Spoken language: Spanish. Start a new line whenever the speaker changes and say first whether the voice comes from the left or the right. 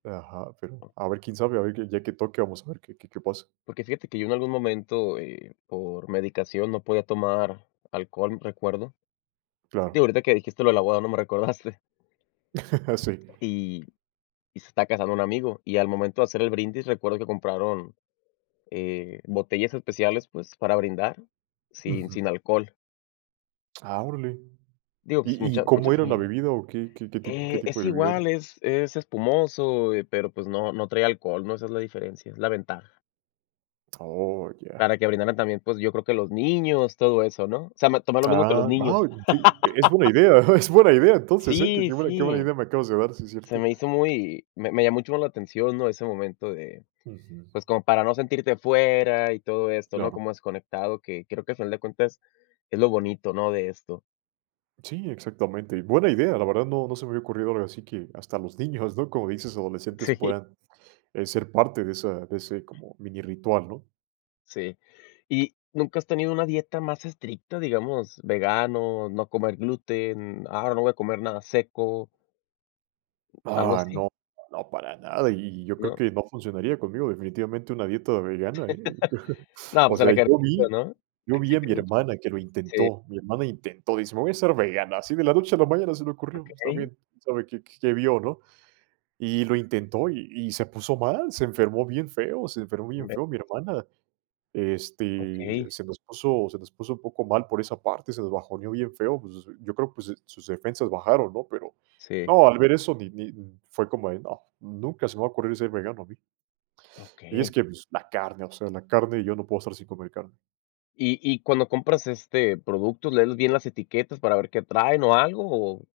right: Ajá, pero a ver, quién sabe, a ver el día que toque vamos a ver qué qué qué pasa.
left: Porque fíjate que yo en algún momento, eh, por medicación no podía tomar alcohol, recuerdo. Digo,
right: Claro.
left: ahorita que dijiste lo de la boda, ¿no?, me recordaste.
right: Sí.
left: Y y se está casando un amigo y al momento de hacer el brindis recuerdo que compraron, eh, botellas especiales pues para brindar sin sin
right: Ujú.
left: alcohol.
right: Ah, órale.
left: Digo, pues
right: ¿Y y
left: mucha
right: cómo
left: muchas
right: era la
left: sin
right: bebida o qué qué qué tipo qué
left: eh,
right: tipo
left: es
right: de bebida era?
left: igual, es es espumoso, eh, pero pues no, no trae alcohol, ¿no? Esa es la diferencia, es la ventaja.
right: Oh, ya.
left: Para que brindaran también, pues, yo creo que los niños, todo eso, ¿no? O sea, me tomé lo mismo que los
right: Ah. va
left: niños.
right: un di E es buena idea. Es buena idea entonces, ¿eh? Qué
left: Sí,
right: buena qué buena
left: sí.
right: idea me acabas de dar, sí
left: Se
right: cierto.
left: me hizo muy Me me llamó un chorro la atención, ¿no? Ese momento de,
right: Ujú.
left: pues, como para no sentirte fuera y todo esto, ¿no?
right: Claro.
left: Como desconectado, que creo que al final de cuentas es lo bonito, ¿no? De esto.
right: Sí, exactamente, y buena idea, la verdad no no se me había ocurrido, ahora sí que, hasta los niños, ¿no? Como dices, adolescentes
left: Sí.
right: puedan, eh, ser parte de esa de ese como mini ritual, ¿no?
left: Sí. Y, ¿nunca has tenido una dieta más estricta? Digamos, ¿vegano, no comer gluten? Ah, ¿ahora no voy a comer nada seco? ¿Algo
right: Ah,
left: así?
right: no, no para nada, y y y yo creo
left: ¿No?
right: que no funcionaría conmigo definitivamente una dieta vegana, ¿eh?
left: No,
right: O
left: pues a la
right: sea,
left: carnita,
right: yo vi
left: ¿no?
right: yo vi a
left: Exige
right: mi
left: mucho.
right: hermana que lo
left: Sí.
right: intentó, mi hermana intentó, dice: "Me voy a hacer vegana". Así de la noche a la mañana, se le ocurrió,
left: Okey.
right: pues también sabe qué qué qué vio, ¿no? Y lo intentó y y se puso mal, se enfermó bien feo, se enfermó bien feo mi
left: [unintelligible]
right: hermana, este,
left: Okey.
right: se nos puso se nos puso un poco mal por esa parte, se nos bajoneó bien feo, pues, yo creo, pues, su sus defensas bajaron, ¿no? Pero,
left: Sí.
right: no, al ver eso ni ni Fue como de no, nunca se me va ocurrir ser vegano a mí. Y es
left: Okey.
right: que la carne, o sea, la carne. Yo no puedo estar sin comer carne.
left: Y y cuando compras, este, productos, ¿lees bien las etiquetas para ver qué traen o algo? O